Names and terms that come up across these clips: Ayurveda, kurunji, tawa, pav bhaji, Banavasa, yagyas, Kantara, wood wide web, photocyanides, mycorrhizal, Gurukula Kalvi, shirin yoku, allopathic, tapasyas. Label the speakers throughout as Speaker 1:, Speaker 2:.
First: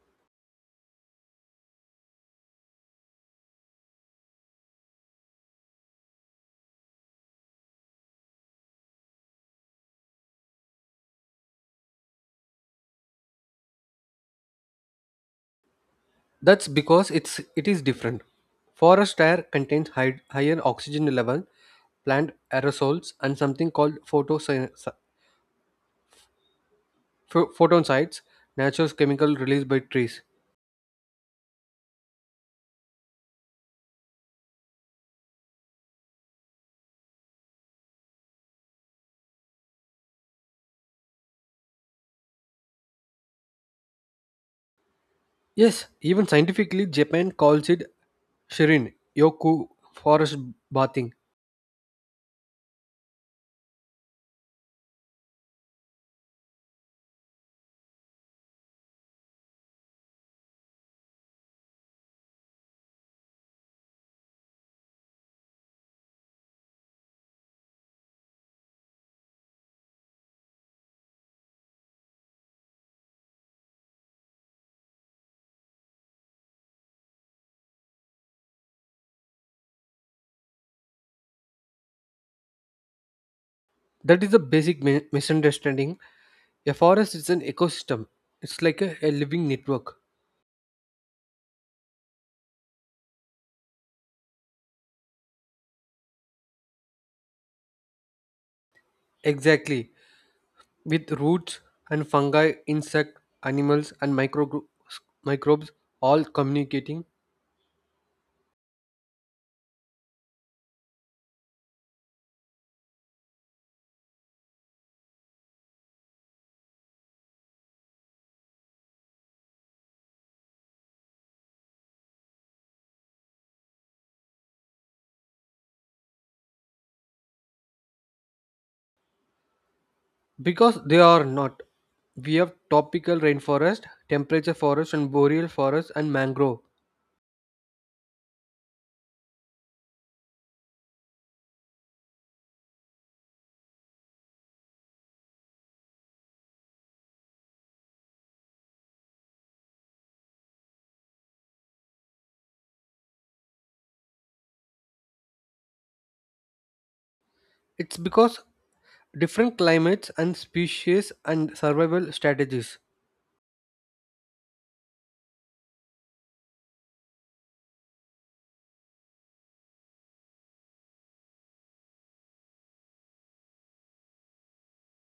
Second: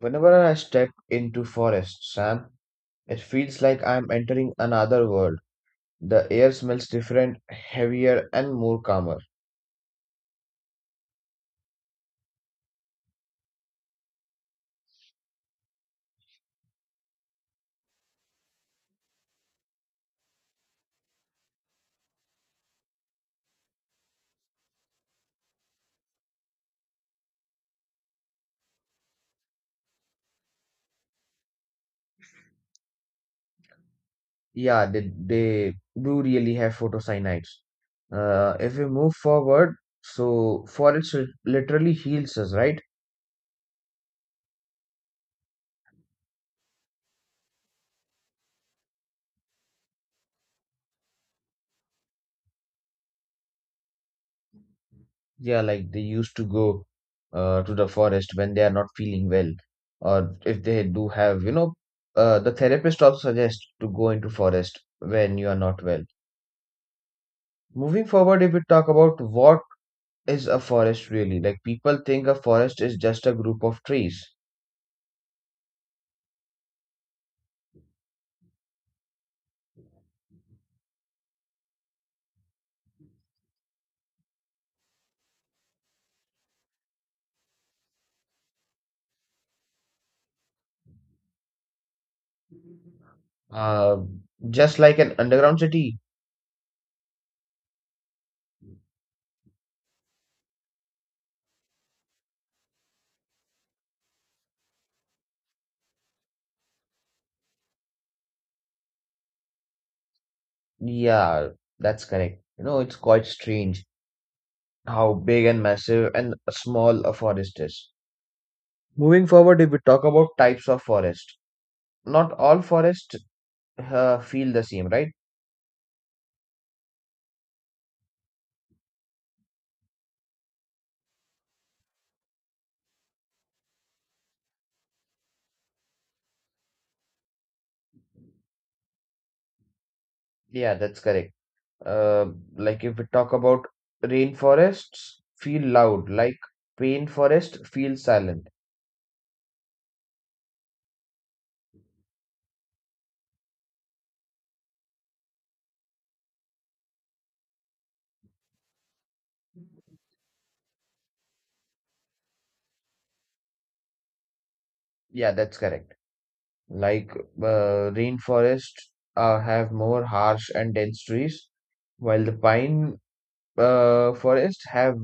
Speaker 1: Whenever I step into forest, Sam, it feels like I'm entering another world. The air smells different, heavier, and more calmer.
Speaker 2: That's because it is different. Forest air contains higher oxygen level, plant aerosols, and something called photon sites, natural chemical released by trees.
Speaker 1: Yeah, they do really have photocyanides. If we move forward, so forest literally heals us, right?
Speaker 2: Yes, even scientifically, Japan calls it shirin yoku forest bathing.
Speaker 1: Yeah, like they used to go to the forest when they are not feeling well, or if they do have, the therapist also suggests to go into forest when you are not well. Moving forward, if we talk about what is a forest really, like people think a forest is just a group of trees,
Speaker 2: That is a basic misunderstanding. A forest is an ecosystem. It's like a living network.
Speaker 1: uh, just like an underground city.
Speaker 2: Exactly, with roots and fungi, insect, animals, and microbes all communicating
Speaker 1: Yeah, that's correct. You know, it's quite strange how big and massive and small a forest is. Moving forward, if we talk about types of forest, not all forests feel the same, right?
Speaker 2: because they are not. We have tropical rainforest, temperate forest, and boreal forest, and mangrove.
Speaker 1: Yeah, that's correct. Uh, like if we talk about rainforests, feel loud, like pain forest, feel silent.
Speaker 2: It's because different climates and species and survival strategies.
Speaker 1: Yeah, that's correct. Like rainforests have more harsh and dense trees, while the pine forests have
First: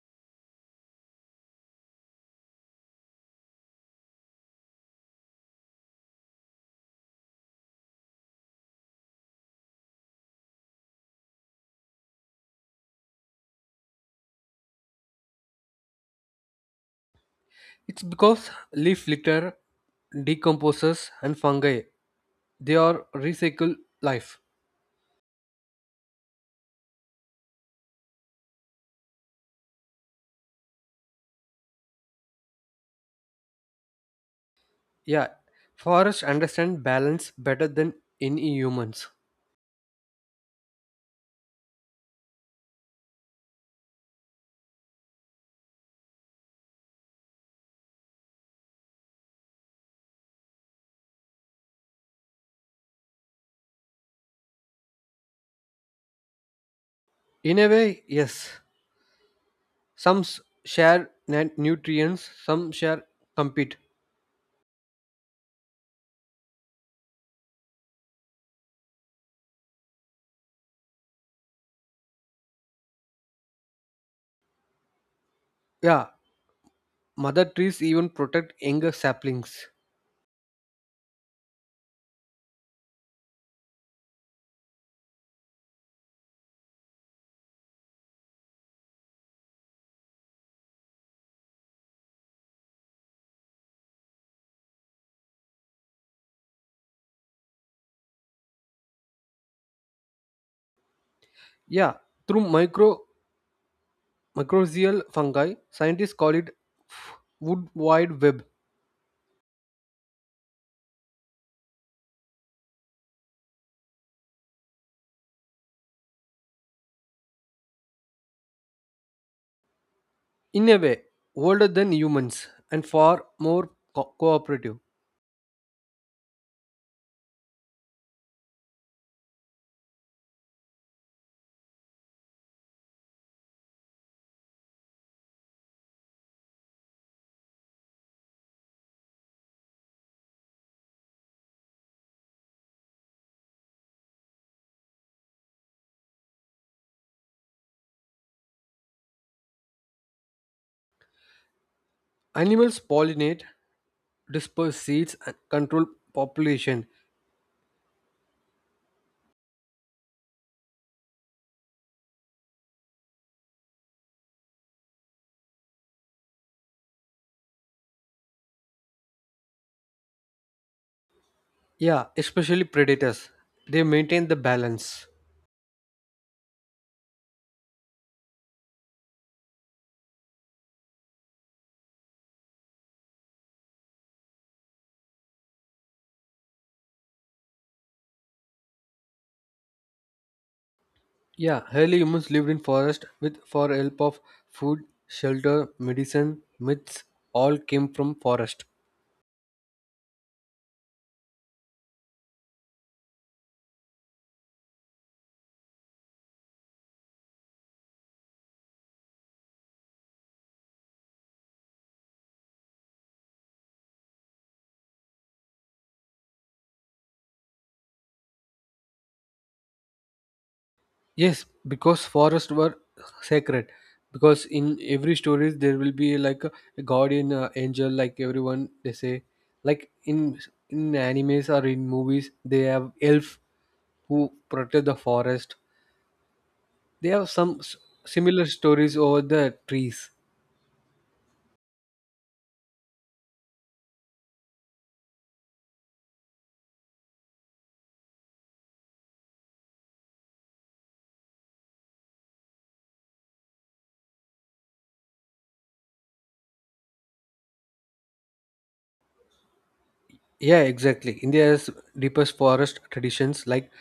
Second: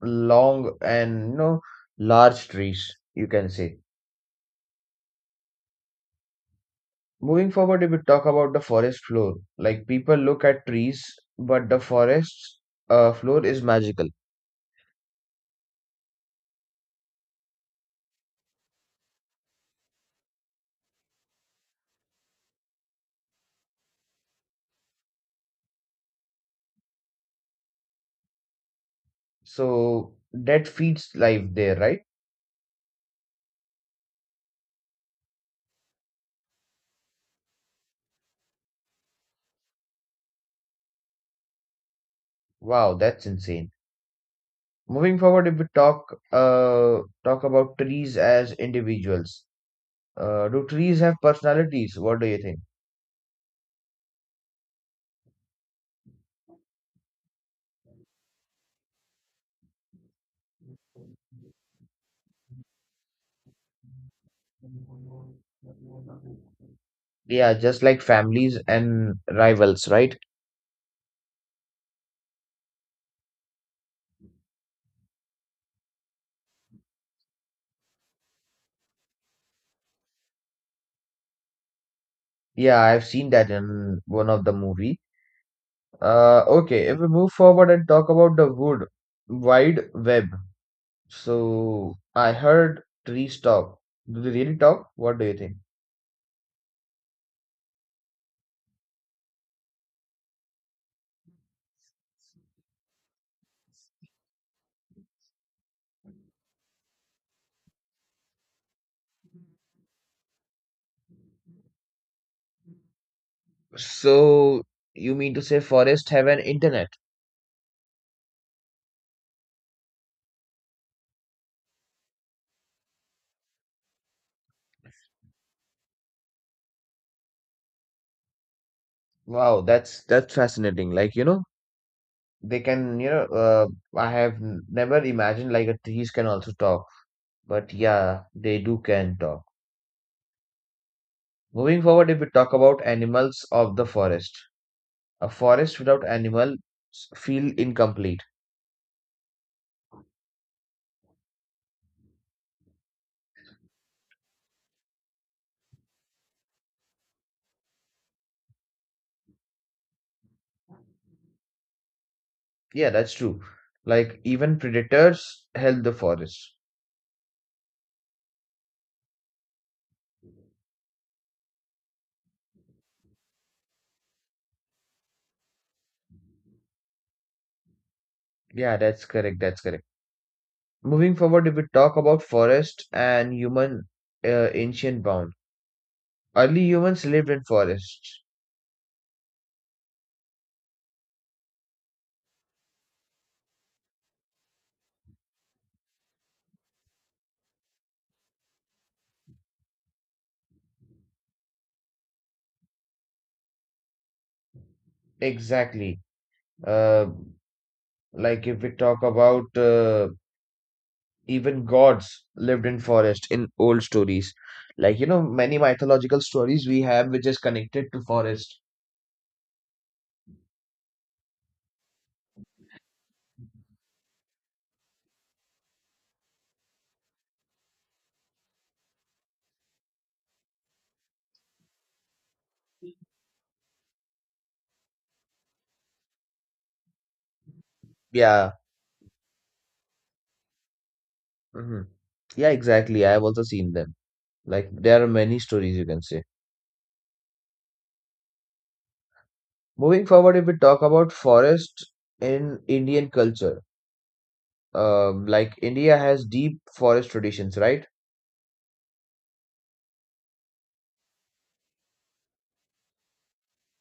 Speaker 1: long and large trees, you can say. Moving forward, if we talk about the forest floor, like people look at trees, but the forest's floor is magical.
Speaker 2: It's because leaf litter decomposes and fungi. They are recycle life.
Speaker 1: So that feeds life there, right?
Speaker 2: Yeah, forests understand balance better than any humans.
Speaker 1: Wow, that's insane. Moving forward, if we talk about trees as individuals. Do trees have personalities? What do you think?
Speaker 2: In a way, yes. some s- share nutrients, some share, compete.
Speaker 1: Yeah, just like families and rivals, right?
Speaker 2: Yeah, mother trees even protect younger saplings.
Speaker 1: Yeah, I've seen that in one of the movie. Okay, if we move forward and talk about the wood wide web. So I heard trees talk. Do they really talk? What do you think?
Speaker 2: Yeah, through micro mycorrhizal fungi, scientists call it wood wide web.
Speaker 1: So you mean to say forest have an internet?
Speaker 2: In a way, older than humans and far more cooperative.
Speaker 1: Wow, that's fascinating. Like, they can, I have never imagined like a trees can also talk, but yeah, they do can talk. Moving forward, if we talk about animals of the forest, a forest without animals feel incomplete.
Speaker 2: Animals pollinate, disperse seeds, and control population.
Speaker 1: Yeah, that's true. Like even predators help the forest.
Speaker 2: Yeah, especially predators, they maintain the balance.
Speaker 1: Yeah, that's correct. That's correct. Moving forward, if we talk about forest and human ancient bound, early humans lived in forests.
Speaker 2: Yeah, early humans lived in forest with for help of food, shelter, medicine, myths, all came from forest.
Speaker 1: Exactly. Uh, like if we talk about even gods lived in forest in old stories, like many mythological stories we have which is connected to forest.
Speaker 2: Yes, because forests were sacred. Because in every stories there will be like a guardian angel, like everyone they say, like in animes or in movies they have elf who protect the forest. They have similar
Speaker 1: Yeah.
Speaker 2: stories over the trees.
Speaker 1: Hmm. Yeah, exactly, I have also seen them. Like there are many stories, you can say. Moving forward, if we talk about forest in Indian culture, like India has deep forest traditions, right?
Speaker 2: Yeah, exactly. India has deepest forest traditions like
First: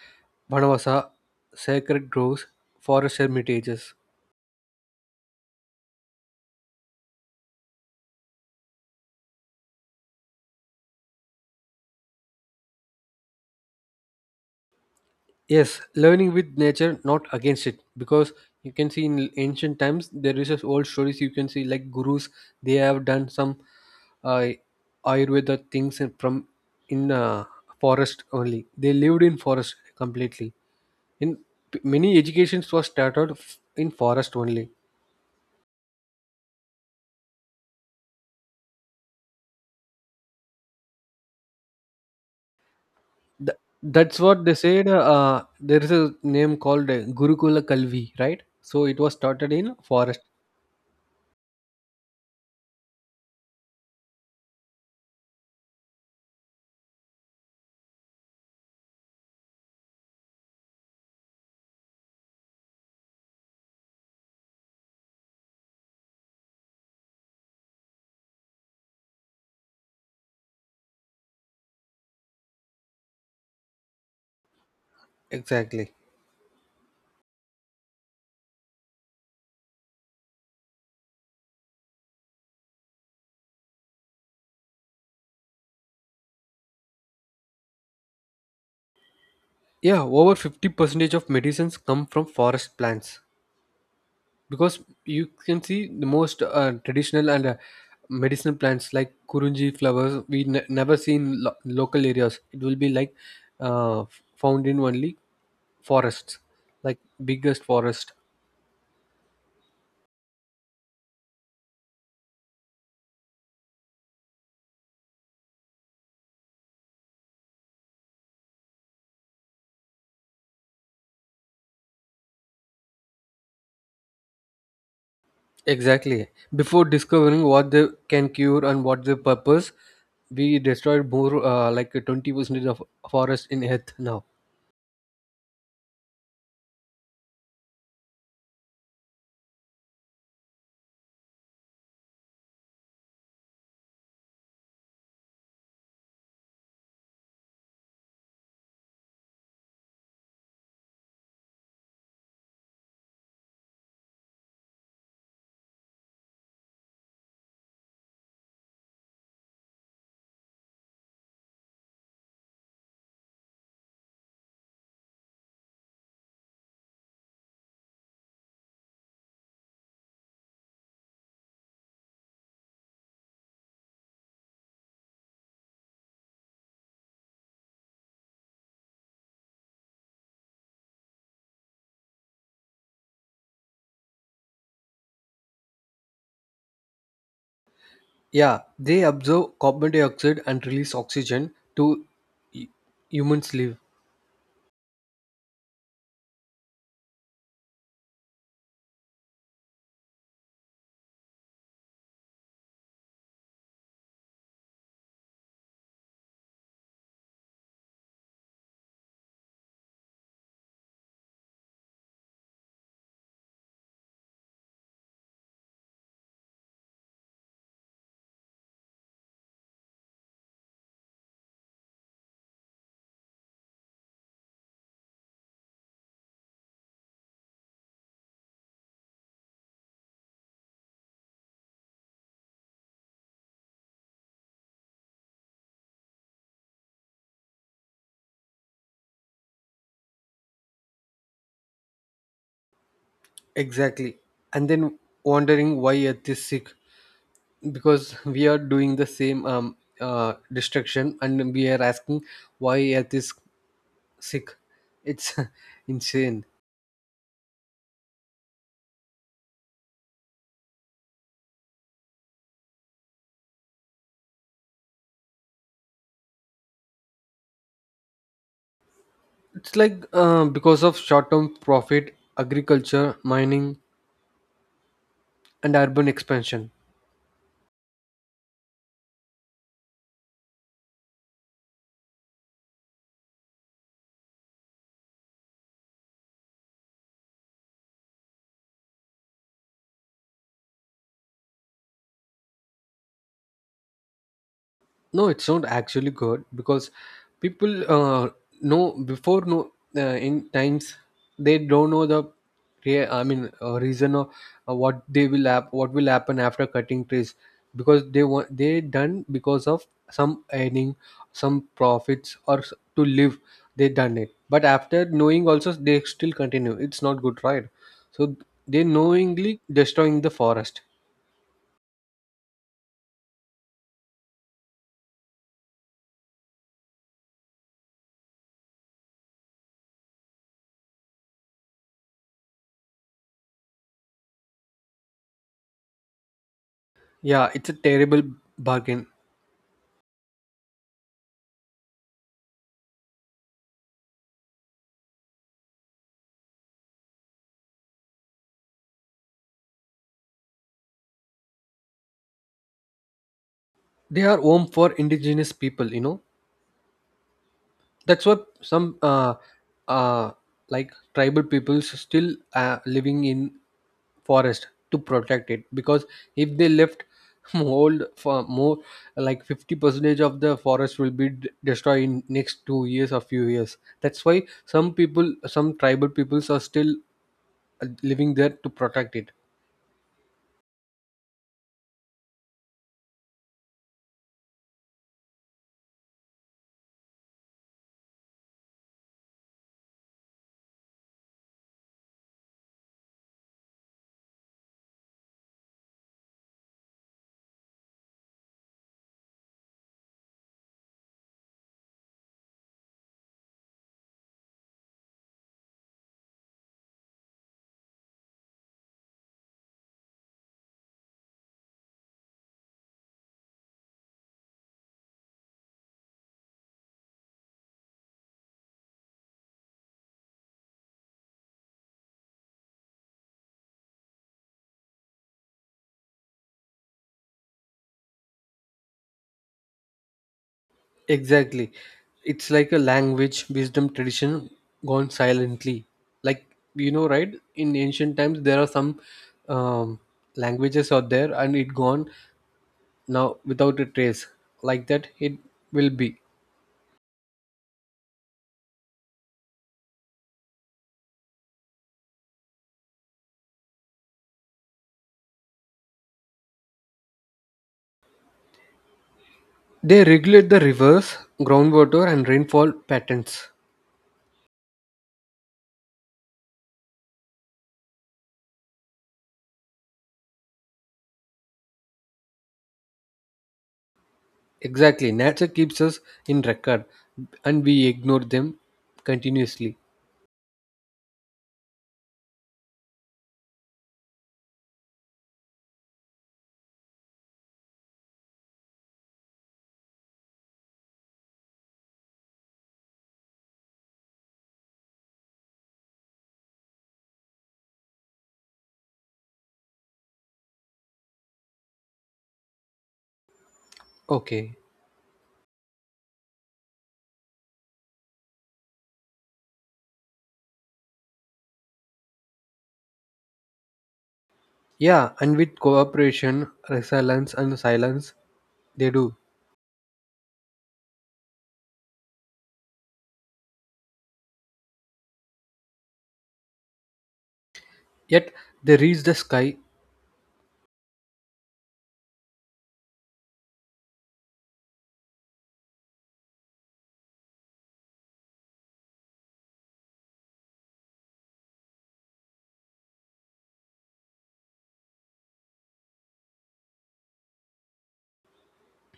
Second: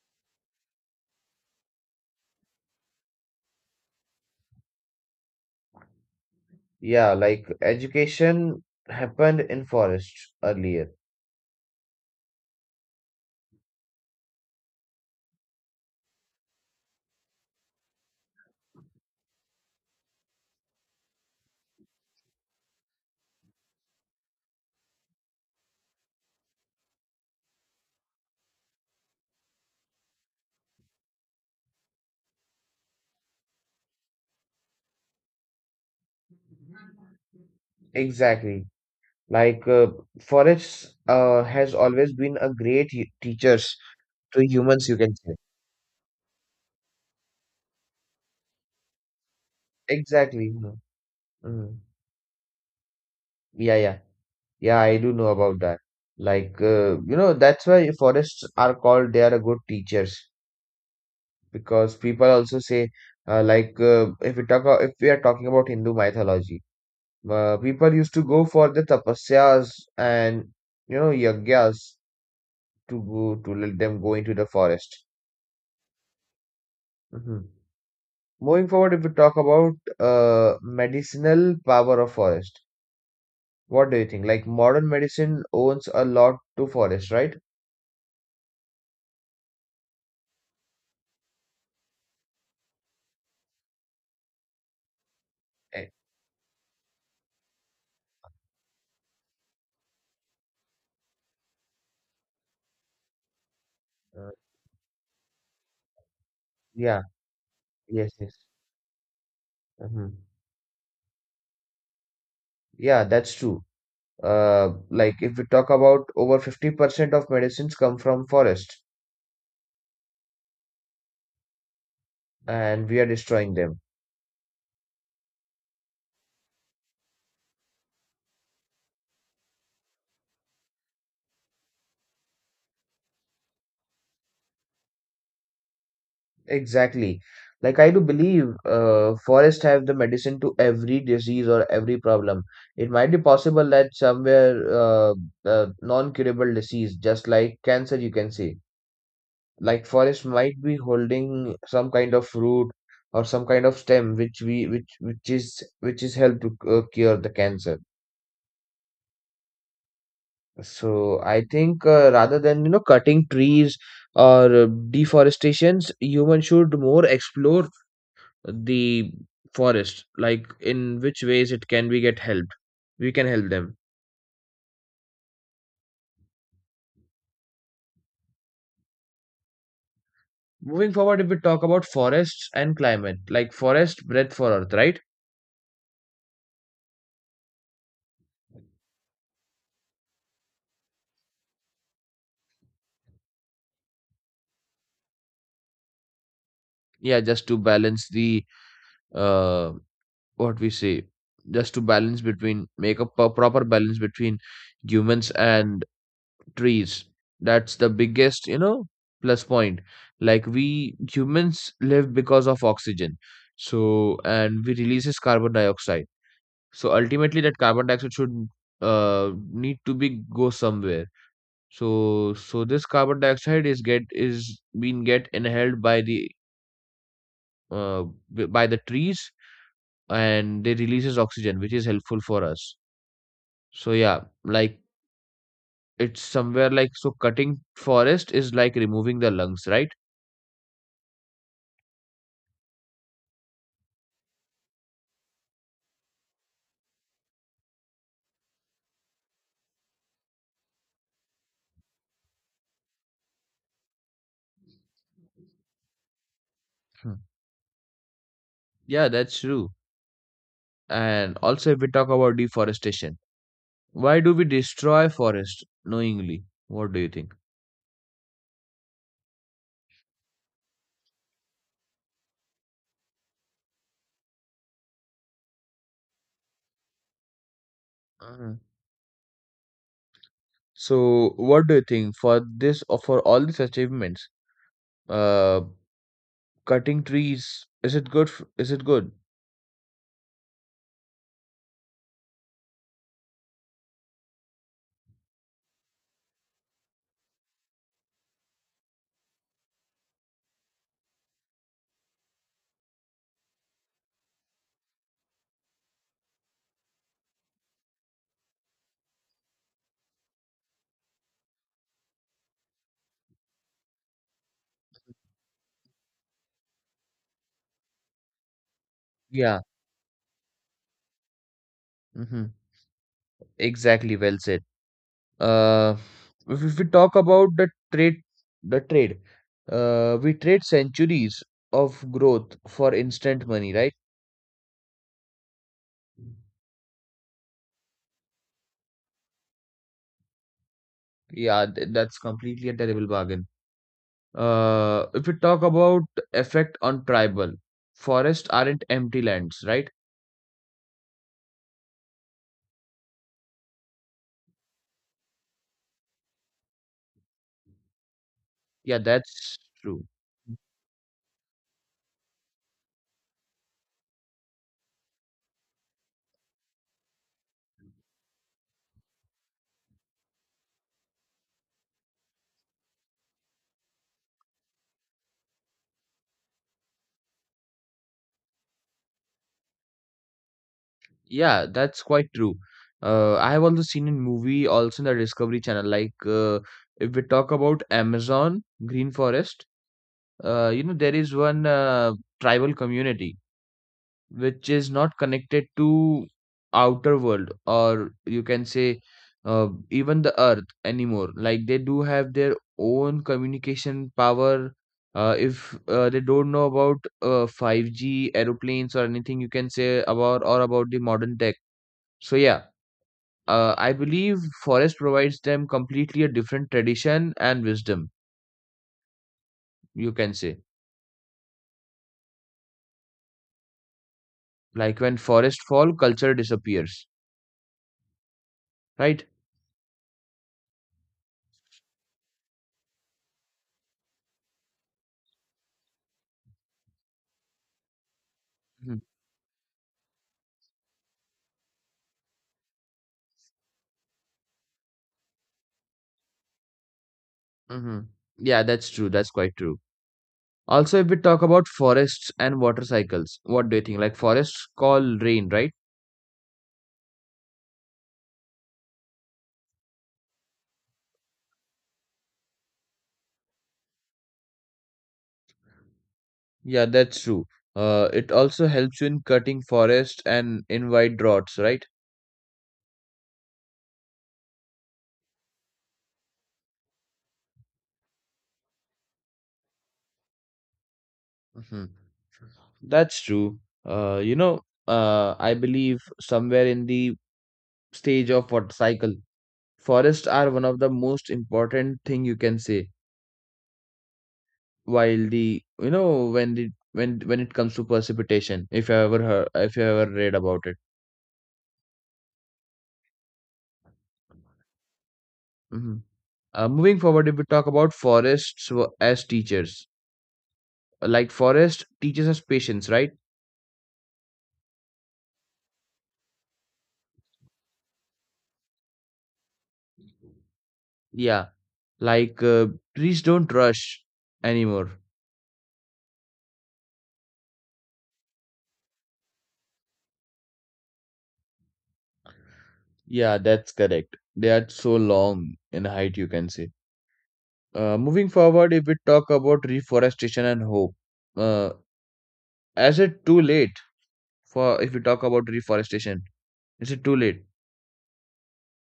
Speaker 2: Banavasa, sacred groves, forest hermitages.
Speaker 1: Yeah, like education happened in forest earlier.
Speaker 2: Yes, learning with nature, not against it. Because you can see in ancient times, there is just old stories you can see like gurus, they have done some uh, Ayurveda things from in forest only. They lived in forest completely. In many educations was started in forest only.
Speaker 1: Exactly. Like forests has always been a great
Speaker 2: Th-
Speaker 1: teachers
Speaker 2: that's what
Speaker 1: to
Speaker 2: they said.
Speaker 1: humans, you can say.
Speaker 2: There is a name called Gurukula Kalvi, right? So it was started in forest.
Speaker 1: Exactly. Mhm, mhm. Yeah, yeah, yeah. I do know about that. Like you know, that's why forests are called they are a good teachers because people also say like if we if we are talking about Hindu mythology, people used to go for the tapasyas and yagyas to go to let them go into the forest.
Speaker 2: Exactly.
Speaker 1: Mhm. Moving forward, if we talk about medicinal power of forest, what do you think? Like modern medicine owns a lot to forest, right?
Speaker 2: Yeah, over 50 percentage of medicines come from forest plants because you can see
Speaker 1: Eh,
Speaker 2: the most traditional and medicinal plants like kurunji flowers we never see in local areas. It will be like
Speaker 1: uh,
Speaker 2: found in only forests, like
Speaker 1: yeah,
Speaker 2: biggest forest.
Speaker 1: yes, yes. Hmm. Yeah, that's true. Like if we talk about over 50% of medicines come from forest and we are destroying them.
Speaker 2: Exactly. Before discovering what they can cure and what their purpose, we destroyed more like 20% of forest in Earth now.
Speaker 1: Exactly. Like I do believe forests have the medicine to every disease or every problem. It might be possible that somewhere non-curable disease, just like cancer, you can say, like forest might be holding some kind of root or some kind of stem which we which is help to cure the cancer. So I think rather than cutting trees or deforestations, humans should more explore the forest, like in which ways it can we get helped, we can help them. Moving forward, if we talk about forests and climate, like forest breath for earth, right?
Speaker 2: Yeah, they absorb carbon dioxide and release oxygen to hu- humans live.
Speaker 1: Yeah, just to balance the uh what we say, just to balance between make a proper balance between humans and trees. That's the biggest, plus point. Like we humans live because of oxygen, so and we releases carbon dioxide. So ultimately, that carbon dioxide should need to be go somewhere. So this carbon dioxide is being get inhaled by the uh, by the trees, and they releases oxygen, which is helpful for us. So yeah, like it's somewhere like so cutting forest is like removing the lungs, right?
Speaker 2: Exactly. And then wondering why Earth is sick because we are doing the same destruction and we are asking why Earth is sick. It's insane.
Speaker 1: Hmm. Yeah, that's true. And also, if we talk about deforestation, why do we destroy forest knowingly? What do you think?
Speaker 2: It's like because of short term profit, agriculture, mining, and urban expansion.
Speaker 1: Mhm. So, what do you think for this or for all these achievements? Uh, Cutting trees, is it good? Is it good?
Speaker 2: No, it's not actually good because people know before no uh, in times they don't know the reason of what they will what will happen after cutting trees, because they want, they done because of some earning, some profits or to live, they done it. But after knowing also they still continue, it's not good, right? So they knowingly
Speaker 1: Yeah.
Speaker 2: destroying the forest.
Speaker 1: Mm-hmm. Exactly. Well said. Uh, if we talk about the trade, we trade centuries of growth for instant money, right?
Speaker 2: Yeah, it's a terrible bargain.
Speaker 1: Yeah, that's completely a terrible bargain. If we talk about effect on tribal, forests aren't empty lands, right?
Speaker 2: They are home for indigenous people, you know. That's what some
Speaker 1: Yeah, that's true.
Speaker 2: uh, like tribal peoples still living in forest to protect it, because if they left old for more like 50 percentage of the forest will be destroyed in next 2 years or few years. That's why some people, some tribal peoples are still living there to protect it.
Speaker 1: Yeah, that's quite true. I have also seen in movie also in the Discovery Channel. Like if we talk about Amazon Green Forest, there is one tribal community which is not connected to outer world, or you can say even the earth anymore. Like they do have their own communication power. If they don't know about 5G aeroplanes or anything, you can say about or about the modern tech. So yeah, I believe forest provides them completely a different tradition and wisdom, you can say. Like when forest fall, culture disappears, right?
Speaker 2: Exactly. It's like a language, wisdom, tradition gone silently. Like, you know, right? In ancient times, there are some um, languages out there and it gone now without a trace. Like that, it will be.
Speaker 1: Mm-hmm. Yeah, that's true. That's quite true. Also, if we talk about forests and water cycles, what do you think? Like forests call rain, right?
Speaker 2: They regulate the rivers, groundwater, and rainfall patterns.
Speaker 1: Yeah, that's true. It also helps you in cutting forest and invite droughts, right?
Speaker 2: Exactly. Nature keeps us in record and we ignore them continuously.
Speaker 1: Hmm. That's true. Uh, you know, I believe somewhere in the stage of water cycle, forests are one of the most important thing you can say while the when the when it comes to precipitation, if you ever heard, if you ever read about it.
Speaker 2: Okay.
Speaker 1: Hmm. Moving forward if we talk about forests as teachers, like forest teaches us patience, right?
Speaker 2: Yeah, and with cooperation, resilience, and silence, they do.
Speaker 1: Yeah, like trees don't rush anymore.
Speaker 2: Yet they reach the sky.
Speaker 1: Yeah, that's correct, they are so long in height, you can say. Moving forward, if we talk about reforestation and hope, uh, is it too late for, if we talk about reforestation. Is it too late?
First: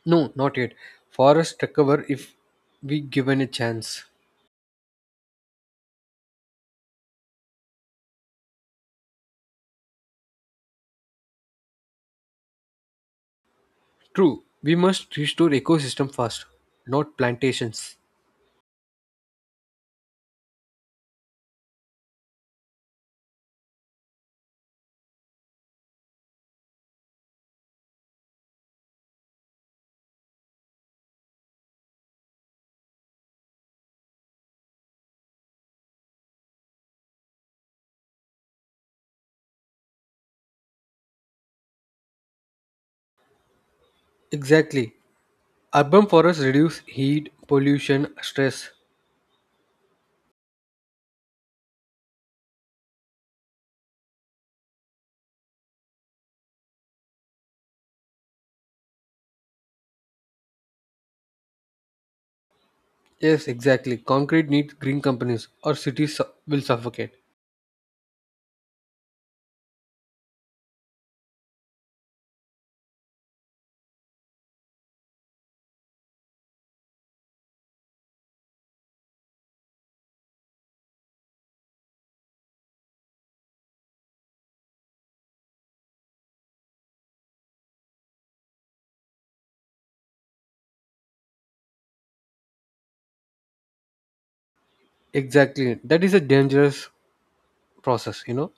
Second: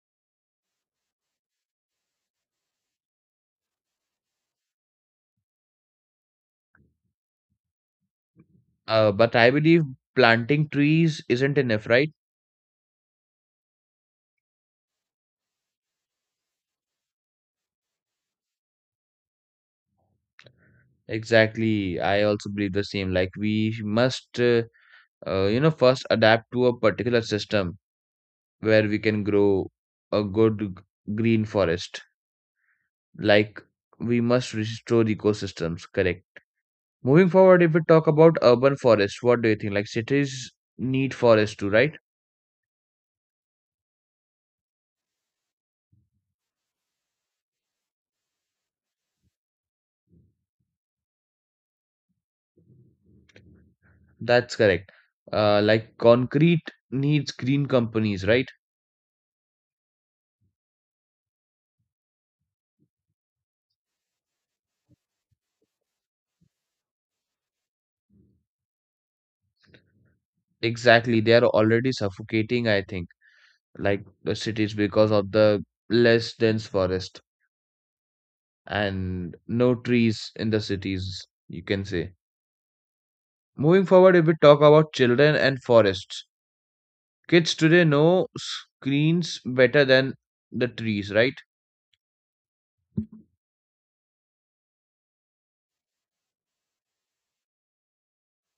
Speaker 2: No, not yet. Forests recover if we given a chance.
Speaker 1: But I believe planting trees isn't enough, right?
Speaker 2: True, we must restore ecosystem first, not plantations.
Speaker 1: Exactly. I also believe the same. Like we must, first adapt to a particular system where we can grow a good green forest. Like we must restore ecosystems. Correct. Moving forward, if we talk about urban forests, what do you think? Like cities need forests too, right?
Speaker 2: Exactly. Urban forests reduce heat, pollution, stress.
Speaker 1: That's correct. Like concrete needs green companies, right?
Speaker 2: Yes, exactly. Concrete needs green companies or cities will suffocate.
Speaker 1: Exactly, they are already suffocating, I think, like the cities because of the less dense forest and no trees in the cities, you can say. Moving forward, if we talk about children and forests, kids today know screens better than the trees, right?
Speaker 2: Exactly. That is a dangerous process, you know.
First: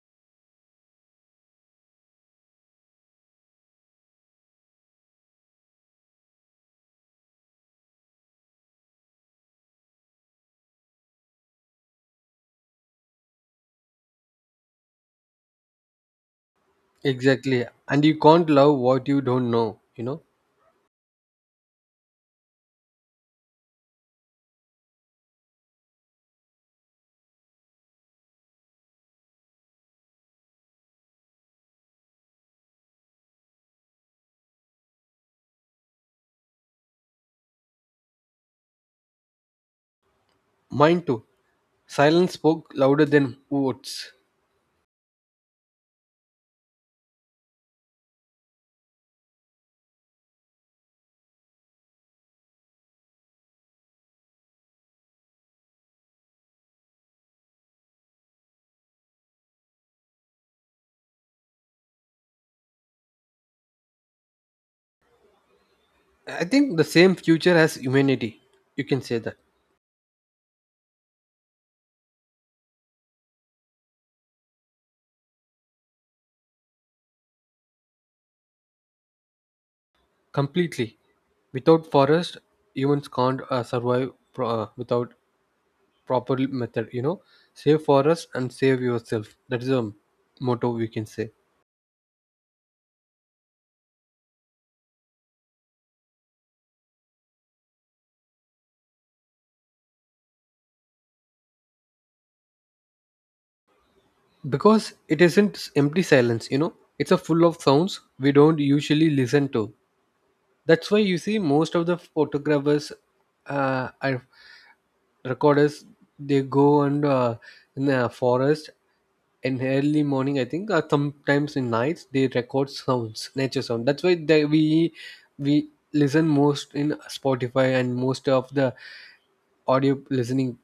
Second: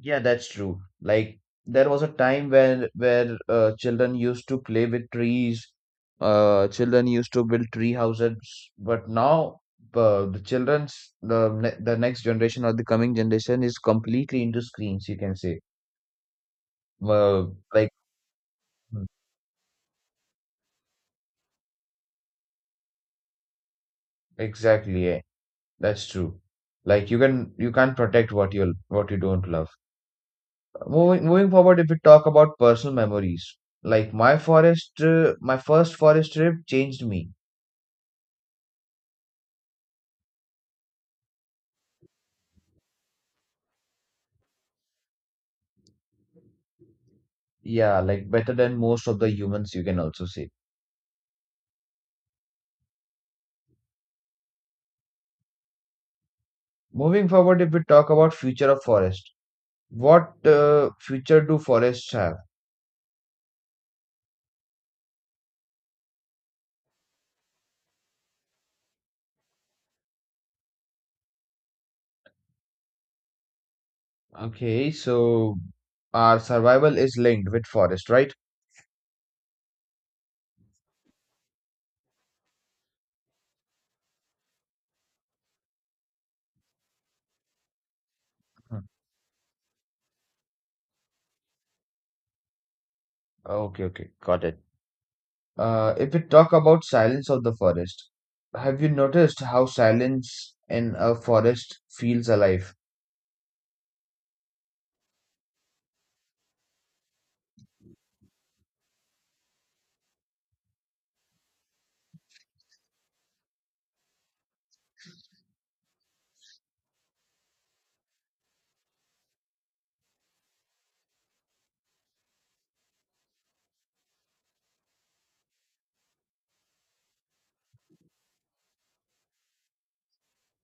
Speaker 1: Yeah, that's true. Like there was a time when where children used to play with trees. Children used to build tree houses, but now the next generation or the coming generation is completely into screens, you can say. uh,
Speaker 2: Exactly.
Speaker 1: like
Speaker 2: And you can't love
Speaker 1: mm,
Speaker 2: what you don't know, you know.
Speaker 1: exactly, yeah, that's true. Like you can't protect what you don't love. Moving forward, if we talk about personal memories, like my first forest trip changed me.
Speaker 2: Mine too. Silence spoke louder than words.
Speaker 1: Yeah, like better than most of the humans, you can also say. Moving forward, if we talk about future of forest, what future do forests have?
Speaker 2: I think the same future as humanity. You can say that
Speaker 1: Okay, so our survival is linked with forest, right?
Speaker 2: completely. Without forest, humans can't survive without proper method. You know, save forest and
Speaker 1: Hmm.
Speaker 2: save yourself. That is a motto, we can say,
Speaker 1: Okay, okay, got it. If we talk about silence of the forest, have you noticed how silence in a forest feels alive?
Speaker 2: because it isn't empty silence. You know, it's a full of sounds we don't usually listen to. That's why you see most of the photographers and recorders, they go and in the forest in early morning I think, or sometimes in nights they record sounds, nature sound. That's why they, we listen most in Spotify and most of the audio listening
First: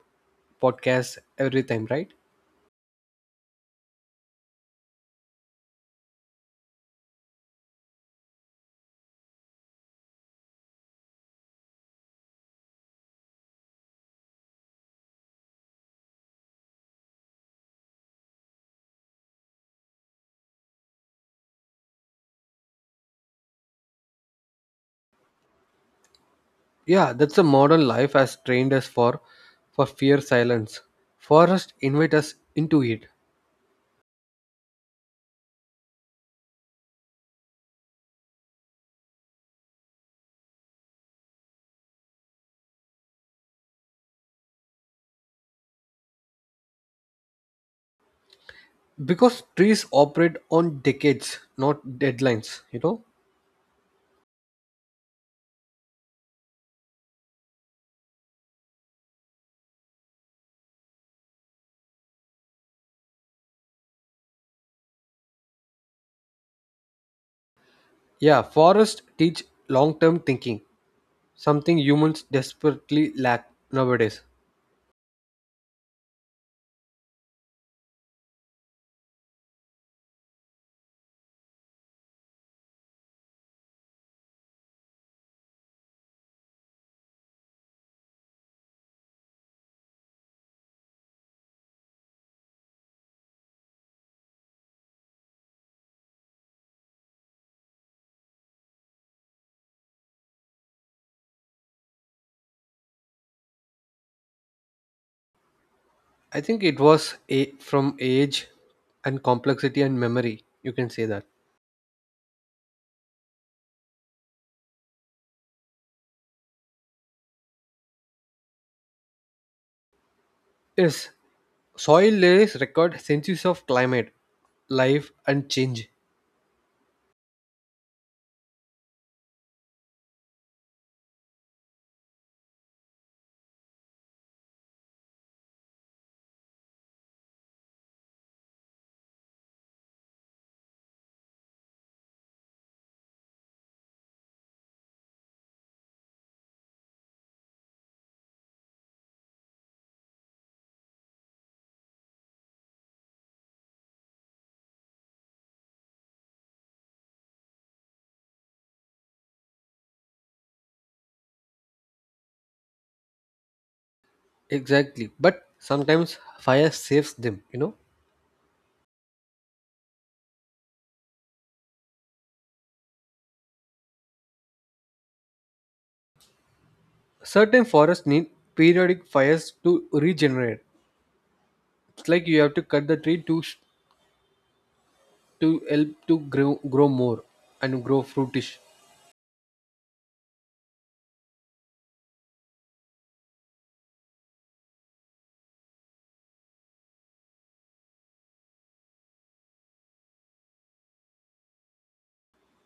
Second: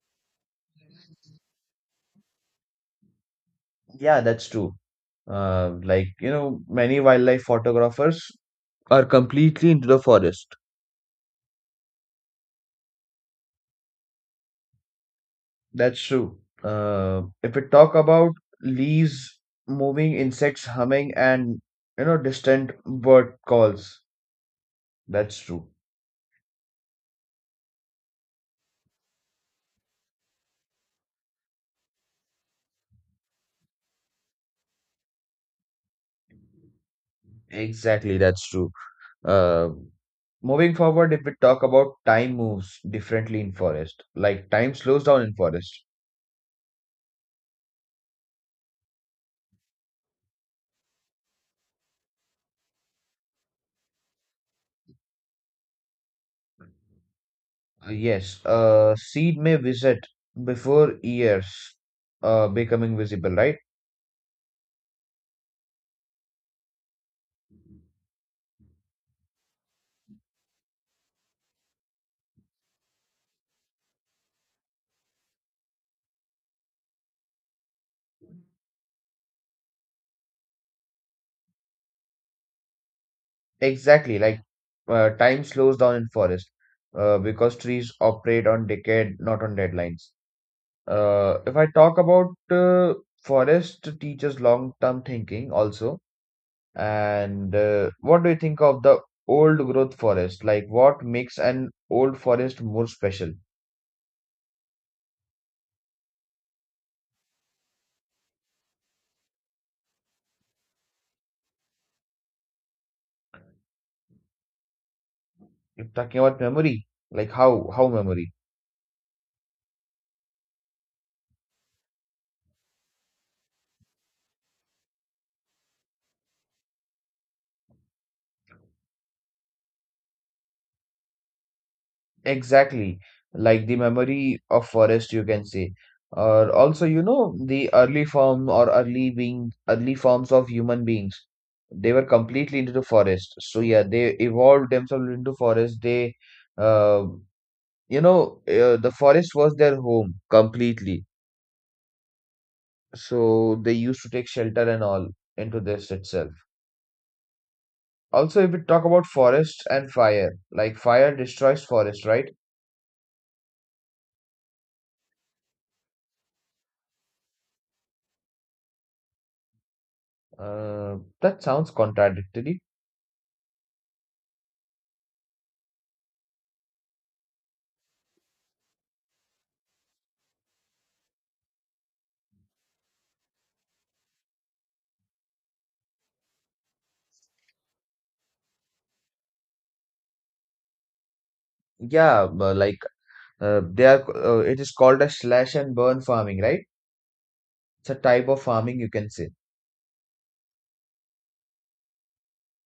Speaker 2: podcasts every time, right?
Speaker 1: Yeah, that's true. Like, many wildlife photographers are completely into the forest. That's true. If we talk about leaves moving, insects humming, and distant bird calls, that's true.
Speaker 2: Yeah, that's the modern life has trained us for fear silence. Forest invite us into it
Speaker 1: Exactly, that's true. Uh, Moving forward, if we talk about time moves differently in forest, like time slows down in forest.
Speaker 2: because trees operate on decades, not deadlines, you know.
Speaker 1: Yes, seed may visit before years becoming visible, right?
Speaker 2: Yeah, forests teach long-term thinking, something humans desperately lack nowadays.
Speaker 1: Exactly, like time slows down in forest because trees operate on decade, not on deadlines. If I talk about forest teaches long-term thinking also, and what do you think of the old growth forest? Like what makes an old forest more special?
Speaker 2: I think it was from age and complexity and memory. You can say that.
Speaker 1: If talking about memory, like how memory?
Speaker 2: Yes, soil layers record senses of climate, life, and change.
Speaker 1: Exactly, like the memory of forest, you can say. Or also, you know, the early form or early being, early forms of human beings, they were completely into the forest. So yeah, they evolved themselves into forest. Uh, the forest was their home completely. So they used to take shelter and all into this itself. Also, if we talk about forest and fire, like fire destroys forest, right?
Speaker 2: Exactly. But sometimes fire saves them, you know.
Speaker 1: Uh, that sounds contradictory.
Speaker 2: Certain forests need periodic fires to regenerate. It's like you have to cut the tree to to help to grow, grow more and grow fruitish.
Speaker 1: Yeah, but like it is called a slash and burn farming, right? It's a type of farming you can say.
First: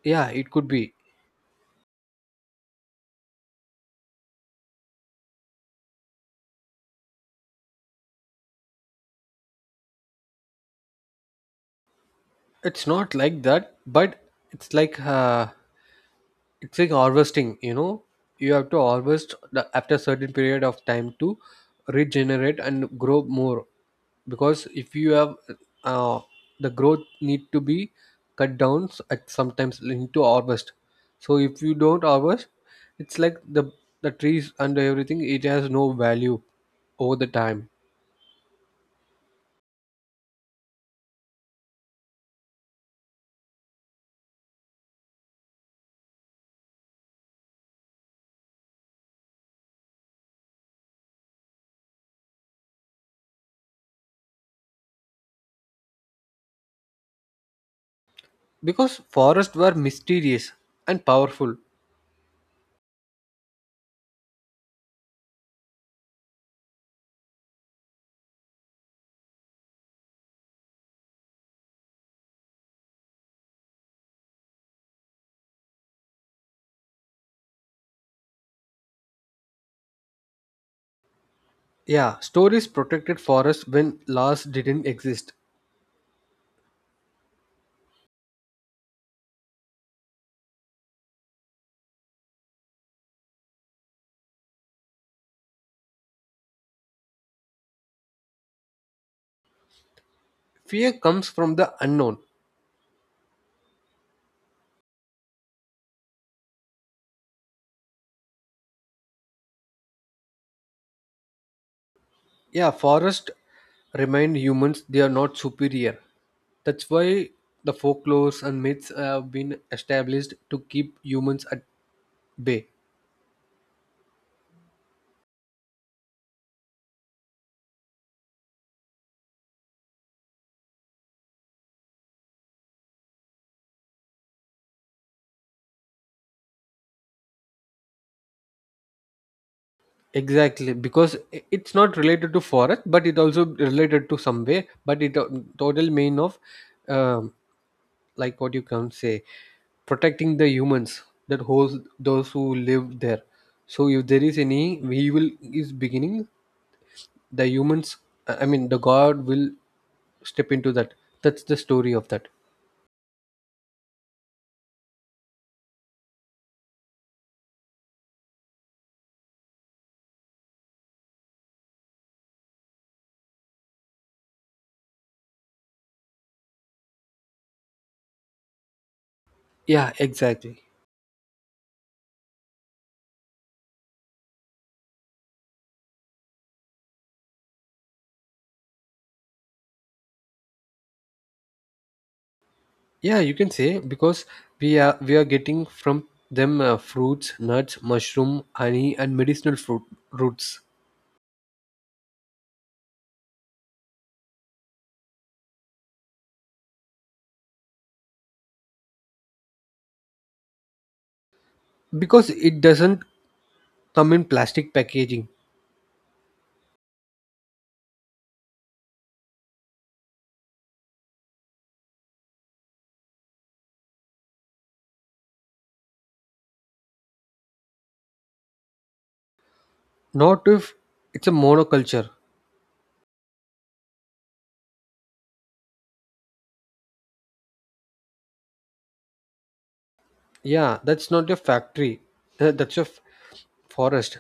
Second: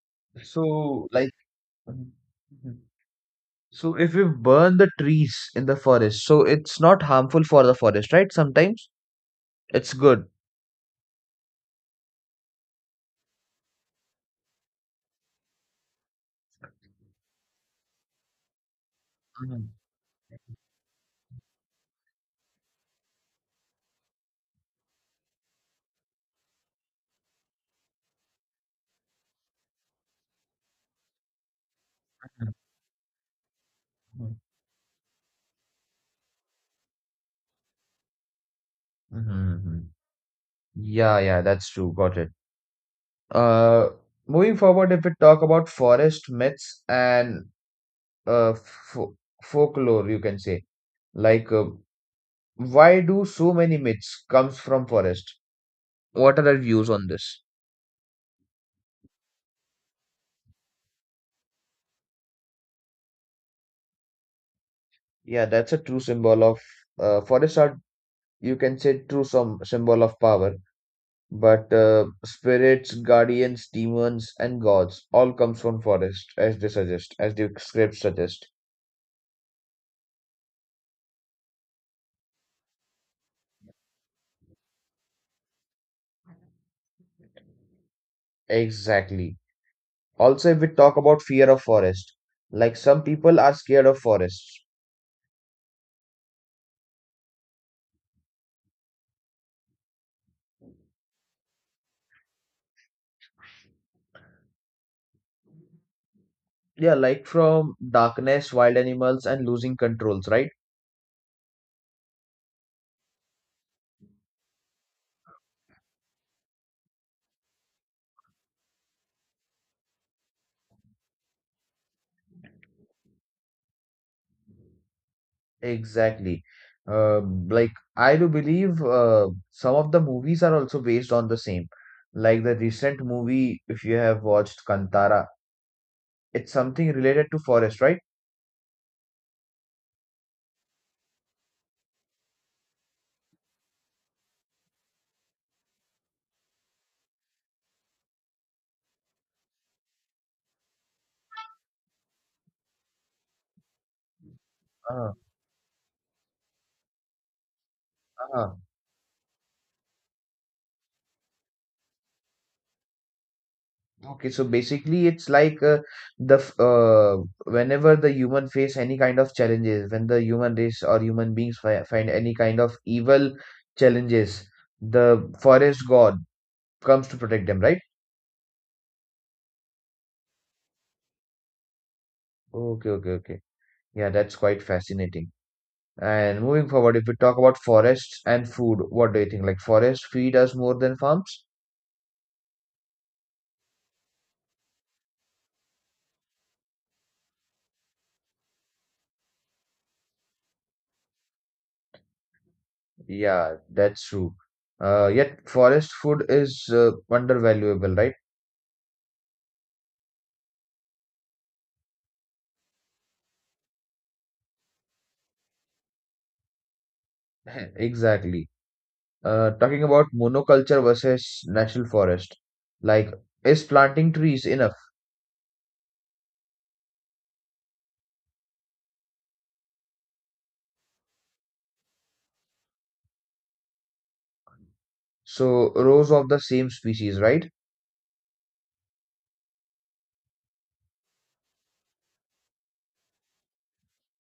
Speaker 2: Yeah, it could be.
Speaker 1: So, like, Mhm. Mhm. So if we burn the trees in the forest, so it's not harmful for the forest, right? Sometimes it's good.
Speaker 2: It's not like that, but it's like uh, it's like harvesting, you know. You have to harvest the,
Speaker 1: Mhm,
Speaker 2: after a certain period of time to regenerate and grow more, because if you have uh, the growth need to be cut down at sometimes, need to harvest. So if you don't harvest,
Speaker 1: mhm,
Speaker 2: it's like the trees and everything it has no value over the time.
Speaker 1: mhm, mhm. Yeah, yeah, that's true. Got it. Uh, moving forward, if we talk about forest myths and uh, fo folklore, you can say like. Uh, why do so many myths comes from forest? What are our views on this?
Speaker 2: Because forests were mysterious and powerful.
Speaker 1: Yeah, that's a true symbol of forests are, you can say, true some symbol of power, but spirits, guardians, demons, and gods all comes from forest, as they suggest, as the scripts suggest.
Speaker 2: Yeah, stories protected forests when laws didn't exist.
Speaker 1: Exactly. Also, if we talk about fear of forest, like some people are scared of forests.
Speaker 2: Fear comes from the unknown.
Speaker 1: Yeah, like from darkness, wild animals, and losing controls, right?
Speaker 2: Yeah, forests remind humans they are not superior. That's why the folklores and myths have been established to keep humans at bay.
Speaker 1: Exactly. Uh, like I do believe some of the movies are also based on the same. Like the recent movie, if you have watched Kantara, it's something related to forest, right?
Speaker 2: Exactly, because it's not related to forest, but it also related to some way. But it total mean of um, like what you can say, protecting the humans that holds those who live there. So if there is any
Speaker 1: Uh,
Speaker 2: evil is beginning, the humans, I
Speaker 1: uh,
Speaker 2: mean the God will step into that. That's the story of that.
Speaker 1: okay, so basically, it's like the f- uh, whenever the human face any kind of challenges, when the human race or human beings fi find any kind of evil challenges, the forest god comes to protect them, right?
Speaker 2: Yeah, exactly.
Speaker 1: Okay, okay, okay. Yeah, that's quite fascinating. And moving forward, if we talk about forests and food, what do you think? Like forests feed us more than farms?
Speaker 2: Yeah, you can say, because we are getting from them fruits, nuts, mushroom, honey, and medicinal fruit roots,
Speaker 1: Yeah, that's true. Yet forest food is undervaluable, right?
Speaker 2: because it doesn't come in plastic packaging.
Speaker 1: Exactly. Talking about monoculture versus natural forest, like is planting trees enough?
Speaker 2: Not if it's a monoculture.
Speaker 1: So rows of the same species, right?
Speaker 2: Yeah, that's not your factory. That's your forest.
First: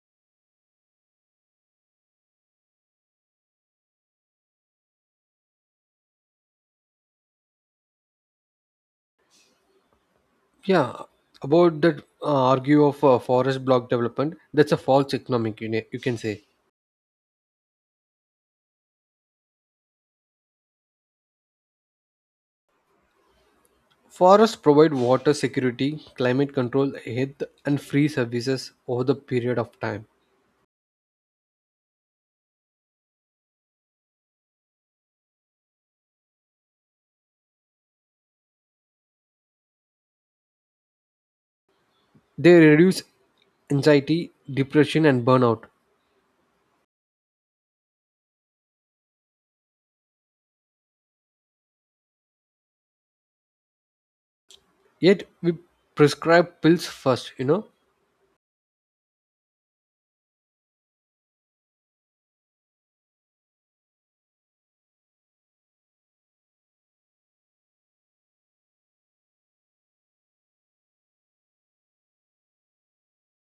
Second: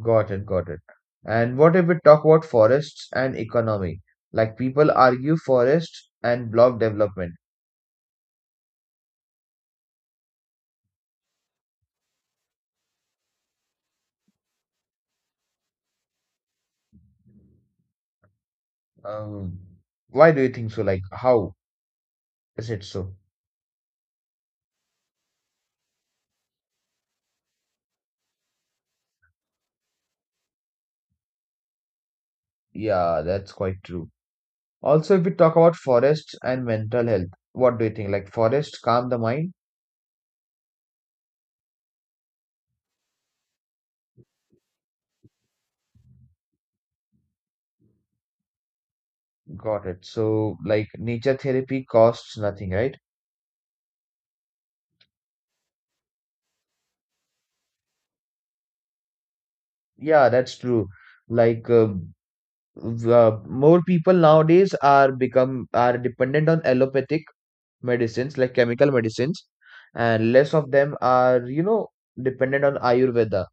Speaker 1: Got it, got it. And what if we talk about forests and economy? Like people argue forests and block development.
Speaker 2: Yeah, about that, argue of forest block development, that's a false economic, you know, you can say.
Speaker 1: Um, why do you think so? Like, how is it so?
Speaker 2: Forests provide water security, climate control, health, and free services over the period of time.
Speaker 1: Yeah, that's quite true. Also, if we talk about forests and mental health, what do you think? Like, forests calm the mind?
Speaker 2: They reduce anxiety, depression, and burnout.
Speaker 1: Got it. So, like, nature therapy costs nothing, right?
Speaker 2: Yet, we prescribe pills first, you know?
Speaker 1: Yeah, that's true. Like, more people nowadays are become are dependent on allopathic medicines, like chemical medicines, and less of them are, you know, dependent on Ayurveda,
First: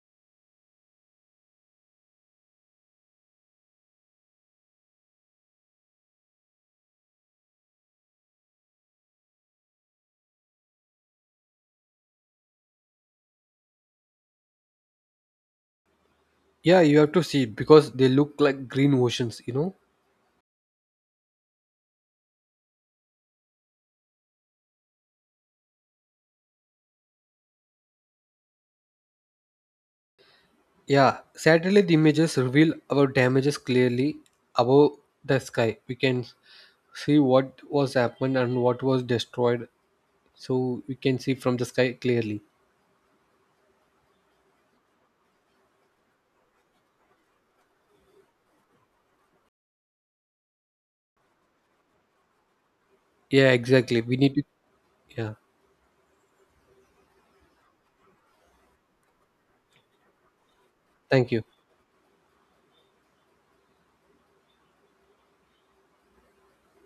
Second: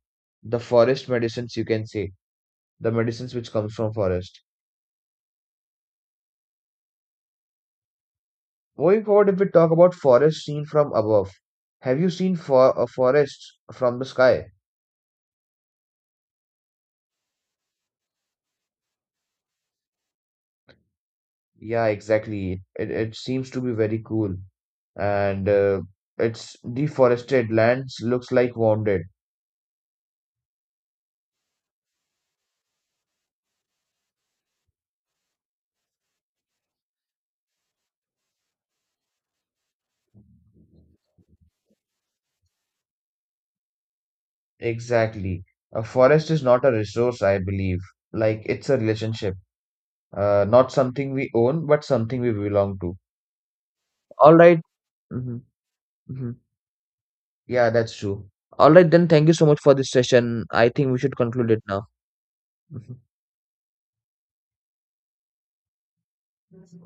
Speaker 1: the forest medicines, you can say. The medicines which comes from forest. Going forward, if we talk about forest seen from above, have you seen for a forest from the sky?
Speaker 2: Yeah, you have to see because they look like green oceans, you know?
Speaker 1: Yeah, exactly. It seems to be very cool, and its deforested lands looks like wounded.
Speaker 2: Yeah, satellite images reveal our damages clearly above the sky. We can see what was happened and what was destroyed. So, we can see from the sky clearly.
Speaker 1: Exactly. A forest is not a resource, I believe. Like it's a relationship, not something we own, but something we belong to.
Speaker 2: Yeah, exactly. We
Speaker 1: All
Speaker 2: need to.
Speaker 1: right.
Speaker 2: Yeah,
Speaker 1: Mm-hmm. Mm-hmm. Yeah, that's true. All right, then. Thank you so much for this session. I think we should
Speaker 2: thank you.
Speaker 1: conclude it now. Mhm.